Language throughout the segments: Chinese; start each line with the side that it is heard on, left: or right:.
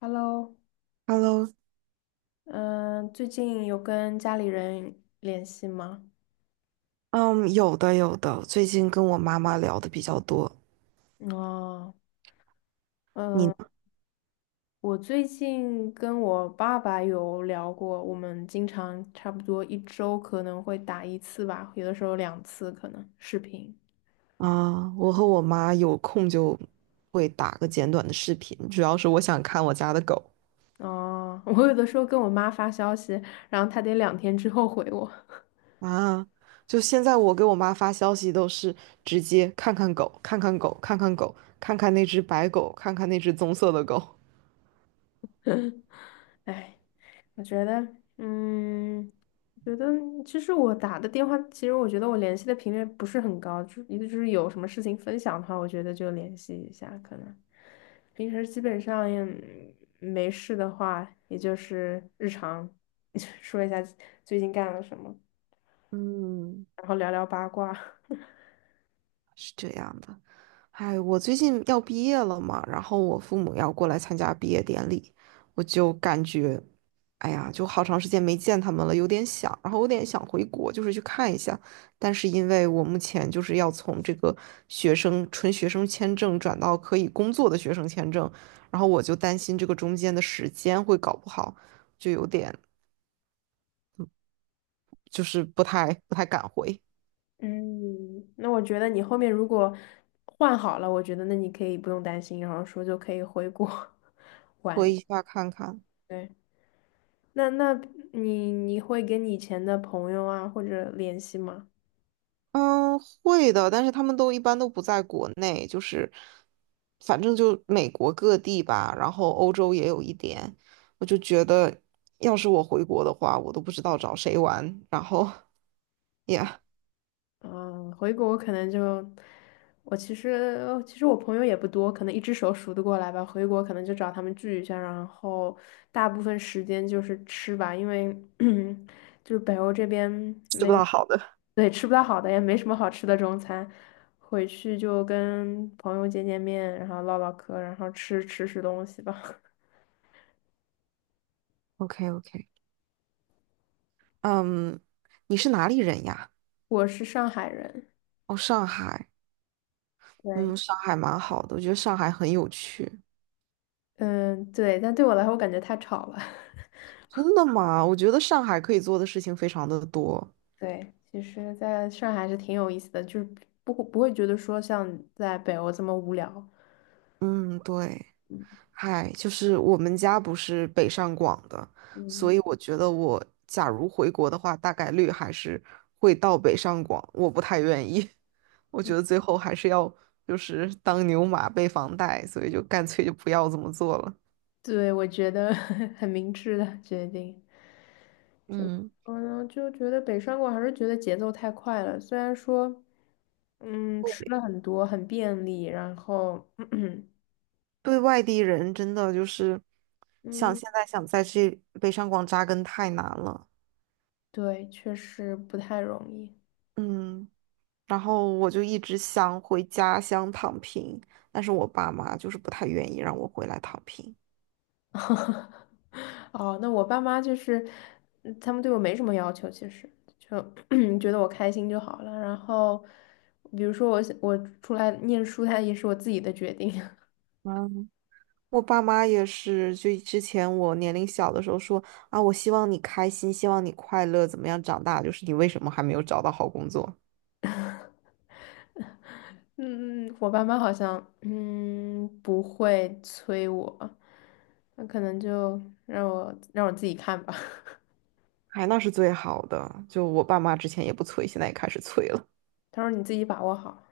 left: Hello。
right: Hello，
left: 嗯，最近有跟家里人联系吗？
right: 嗯，有的有的，最近跟我妈妈聊的比较多。
left: 哦。
right: 你
left: 嗯，
right: 呢？
left: 我最近跟我爸爸有聊过，我们经常差不多一周可能会打一次吧，有的时候两次可能视频。
right: 啊，我和我妈有空就会打个简短的视频，主要是我想看我家的狗
left: 哦，我有的时候跟我妈发消息，然后她得两天之后回我。
right: 啊。就现在我给我妈发消息都是直接看看狗，看看狗，看看狗，看看那只白狗，看看那只棕色的狗。
left: 哎。我觉得，嗯，我觉得其实我打的电话，其实我觉得我联系的频率不是很高，就一个就是有什么事情分享的话，我觉得就联系一下，可能平时基本上也没事的话，也就是日常 说一下最近干了什么，
right: 嗯。
left: 然后聊聊八卦。
right: 是这样的。哎，我最近要毕业了嘛，然后我父母要过来参加毕业典礼，我就感觉，哎呀，就好长时间没见他们了，有点想，然后有点想回国，就是去看一下。但是因为我目前就是要从这个学生纯学生签证转到可以工作的学生签证，然后我就担心这个中间的时间会搞不好，就有点就是不太敢回，
left: 嗯，那我觉得你后面如果换好了，我觉得那你可以不用担心，然后说就可以回国
right: 回
left: 玩。
right: 一下看看。
left: 对。那你会跟你以前的朋友啊或者联系吗？
right: 嗯，会的，但是他们都一般都不在国内，就是反正就美国各地吧，然后欧洲也有一点。我就觉得，要是我回国的话，我都不知道找谁玩，然后也
left: 嗯，回国可能就我其实我朋友也不多，可能一只手数得过来吧。回国可能就找他们聚一下，然后大部分时间就是吃吧，因为 就是北欧这边
right: 吃
left: 没。
right: 不到好的。
left: 对，吃不到好的，也没什么好吃的中餐。回去就跟朋友见见面，然后唠唠嗑，然后吃吃吃东西吧。
right: OK OK，嗯，你是哪里人呀？
left: 我是上海人。
right: 哦，上海。
left: 对。
right: 嗯，上海蛮好的，我觉得上海很有趣。
left: 嗯，对，但对我来说，我感觉太吵了。
right: 真的吗？我觉得上海可以做的事情非常的多。
left: 对，其实在上海还是挺有意思的，就是不会觉得说像在北欧这么无聊。
right: 嗯，对。嗨，就是我们家不是北上广的，
left: 嗯。
right: 所以我觉得我假如回国的话，大概率还是会到北上广。我不太愿意，我觉得 最后还是要就是当牛马背房贷，所以就干脆就不要这么做了。
left: 对，我觉得 很明智的决定。
right: 嗯，
left: 嗯，就觉得北上广还是觉得节奏太快了，虽然说，嗯，吃了很多，很便利，然后，
right: 对外地人真的就是想
left: 嗯，
right: 现在想在这北上广扎根太难了。
left: 对，确实不太容易。
right: 嗯，然后我就一直想回家乡躺平，但是我爸妈就是不太愿意让我回来躺平。
left: 哦，那我爸妈就是，嗯他们对我没什么要求，其实就 觉得我开心就好了。然后，比如说我想我出来念书，它也是我自己的决定。
right: 嗯。我爸妈也是，就之前我年龄小的时候说啊，我希望你开心，希望你快乐，怎么样长大？就是你为什么还没有找到好工作？
left: 嗯，我爸妈好像嗯不会催我，那可能就让我自己看吧。
right: 哎，那是最好的。就我爸妈之前也不催，现在也开始催了。
left: 他说你自己把握好。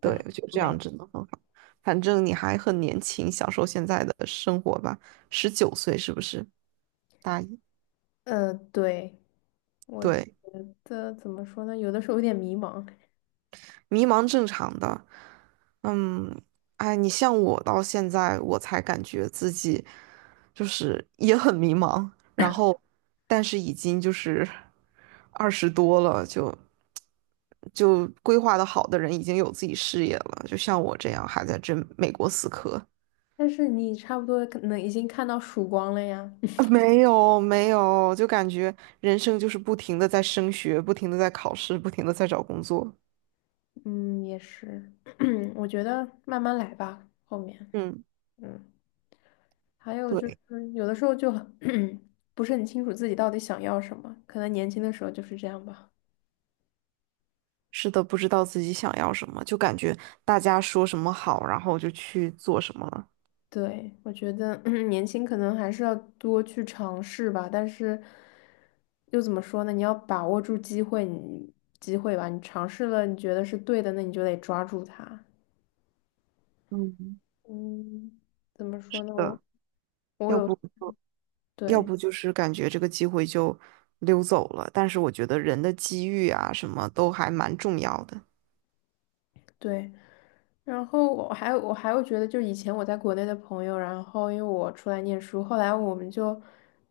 right: 对，
left: 然后
right: 我觉得这
left: 没。
right: 样真的很好。反正你还很年轻，享受现在的生活吧。19岁是不是？大一，
left: 对，我觉
right: 对，
left: 得怎么说呢？有的时候有点迷茫。
right: 迷茫正常的。嗯，哎，你像我到现在，我才感觉自己就是也很迷茫，然后但是已经就是20多了，就就规划的好的人已经有自己事业了，就像我这样还在这美国死磕。
left: 但是你差不多可能已经看到曙光了呀。
right: 啊没有没有，就感觉人生就是不停的在升学，不停的在考试，不停的在找工作。
left: 嗯，也是。我觉得慢慢来吧，后面，
right: 嗯，
left: 嗯，还有就
right: 对。
left: 是有的时候就很 不是很清楚自己到底想要什么，可能年轻的时候就是这样吧。
right: 是的，不知道自己想要什么，就感觉大家说什么好，然后就去做什么了。
left: 对，我觉得 年轻可能还是要多去尝试吧，但是又怎么说呢？你要把握住机会，你机会吧，你尝试了，你觉得是对的，那你就得抓住它。
right: 嗯，
left: 嗯，怎么说
right: 是
left: 呢？我
right: 的，
left: 我
right: 要
left: 有。
right: 不就要
left: 对。
right: 不就是感觉这个机会就溜走了。但是我觉得人的机遇啊，什么都还蛮重要的。
left: 对。然后我还会觉得，就以前我在国内的朋友，然后因为我出来念书，后来我们就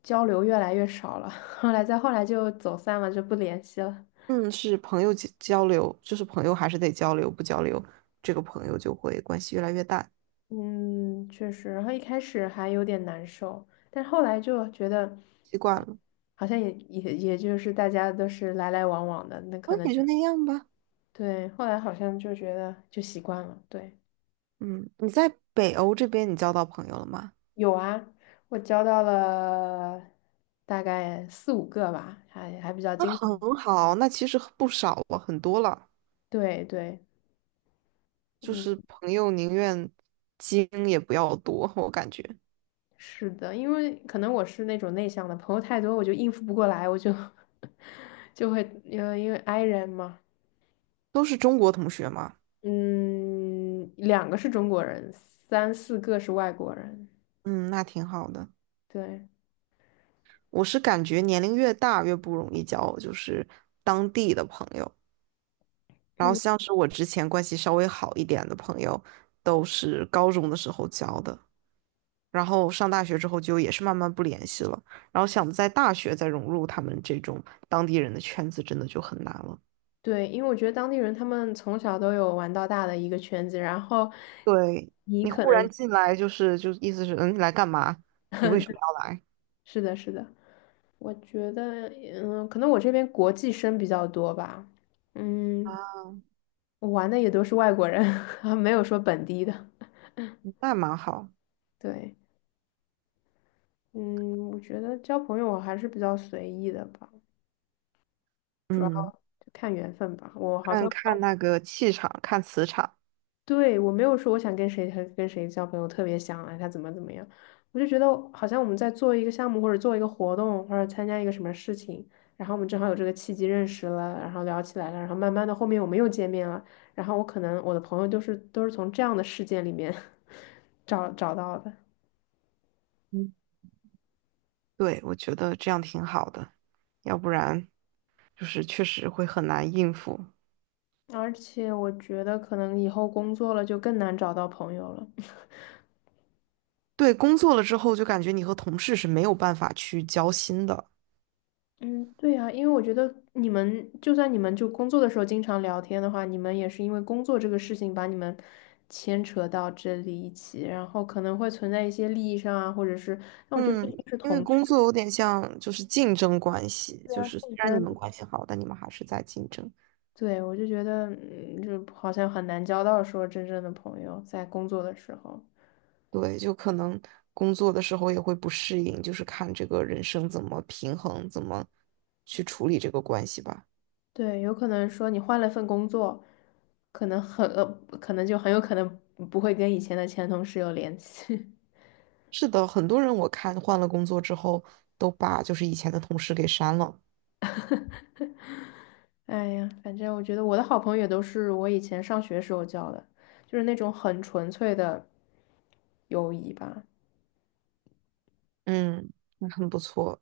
left: 交流越来越少了。后来再后来就走散了，就不联系了。
right: 嗯，是朋友交交流，就是朋友还是得交流，不交流，这个朋友就会关系越来越淡，
left: 嗯，确实，然后一开始还有点难受，但是后来就觉得
right: 习惯了，
left: 好像也就是大家都是来来往往的，那可
right: 嗯，
left: 能
right: 也
left: 就
right: 就那样吧。
left: 对，后来好像就觉得就习惯了。对。
right: 嗯，你在北欧这边你交到朋友了吗？
left: 有啊，我交到了大概四五个吧，还比较
right: 那
left: 经常。
right: 很好，那其实不少了，很多了。
left: 对对。
right: 就
left: 嗯，
right: 是朋友宁愿精也不要多，我感觉
left: 是的，因为可能我是那种内向的，朋友太多我就应付不过来，我就 就会因为 i 人嘛。
right: 都是中国同学嘛，
left: 嗯，两个是中国人，三四个是外国人。
right: 嗯，那挺好的。
left: 对。
right: 我是感觉年龄越大越不容易交，就是当地的朋友。然后
left: 嗯，
right: 像是我之前关系稍微好一点的朋友，都是高中的时候交的，然后上大学之后就也是慢慢不联系了。然后想在大学再融入他们这种当地人的圈子，真的就很难了。
left: 对，因为我觉得当地人他们从小都有玩到大的一个圈子，然后
right: 对，
left: 你
right: 你
left: 可
right: 忽
left: 能
right: 然进来，就是就意思是，嗯，你来干嘛？你为什么要来？
left: 是的，是的。我觉得，嗯，可能我这边国际生比较多吧，嗯，我玩的也都是外国人，没有说本地的。
right: 那蛮好。
left: 对。嗯，我觉得交朋友我还是比较随意的吧，主要
right: 嗯，
left: 就看缘分吧。我好
right: 看
left: 像
right: 看那个气场，看磁场。
left: 对，我没有说我想跟谁和跟谁交朋友，特别想哎他怎么怎么样，我就觉得好像我们在做一个项目或者做一个活动或者参加一个什么事情，然后我们正好有这个契机认识了，然后聊起来了，然后慢慢的后面我们又见面了，然后我可能我的朋友都是从这样的事件里面 找到的。
right: 嗯，对，我觉得这样挺好的，要不然就是确实会很难应付。
left: 而且我觉得可能以后工作了就更难找到朋友了。
right: 对，工作了之后就感觉你和同事是没有办法去交心的。
left: 嗯，对呀，因为我觉得你们就算你们就工作的时候经常聊天的话，你们也是因为工作这个事情把你们牵扯到这里一起，然后可能会存在一些利益上啊，或者是，那我觉得毕
right: 嗯，
left: 竟是
right: 因为
left: 同事
right: 工作有点像就是竞争关系，
left: 啊。
right: 就是虽
left: 竞
right: 然你们
left: 争。
right: 关系好，但你们还是在竞争。
left: 对，我就觉得，嗯，就好像很难交到说真正的朋友，在工作的时候。
right: 对，就可能工作的时候也会不适应，就是看这个人生怎么平衡，怎么去处理这个关系吧。
left: 对，有可能说你换了份工作，可能很，可能就很有可能不会跟以前的前同事有联系。
right: 是的，很多人我看换了工作之后，都把就是以前的同事给删了。
left: 哎呀，反正我觉得我的好朋友也都是我以前上学时候交的，就是那种很纯粹的友谊吧。
right: 嗯，那很不错，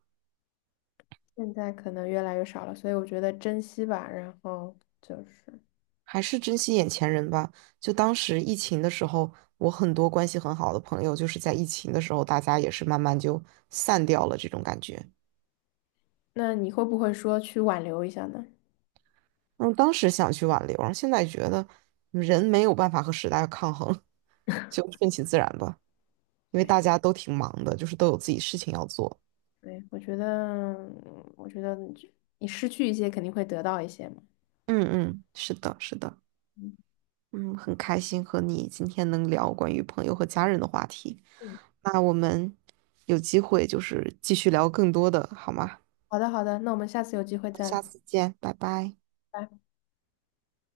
left: 现在可能越来越少了，所以我觉得珍惜吧。然后就是，
right: 还是珍惜眼前人吧。就当时疫情的时候，我很多关系很好的朋友，就是在疫情的时候，大家也是慢慢就散掉了这种感觉。
left: 那你会不会说去挽留一下呢？
right: 嗯，当时想去挽留，然后现在觉得人没有办法和时代抗衡，就顺其自然吧。因为
left: 对，
right: 大家都挺忙的，就是都有自己事情要做。
left: 对，我觉得，我觉得你失去一些肯定会得到一些嘛。
right: 嗯嗯，是的，是的。
left: 嗯。
right: 嗯，很开心和你今天能聊关于朋友和家人的话题。
left: 嗯，
right: 那我们有机会就是继续聊更多的，好吗？
left: 好的，好的，那我们下次有机会再聊。
right: 下次见，拜拜。
left: 拜拜。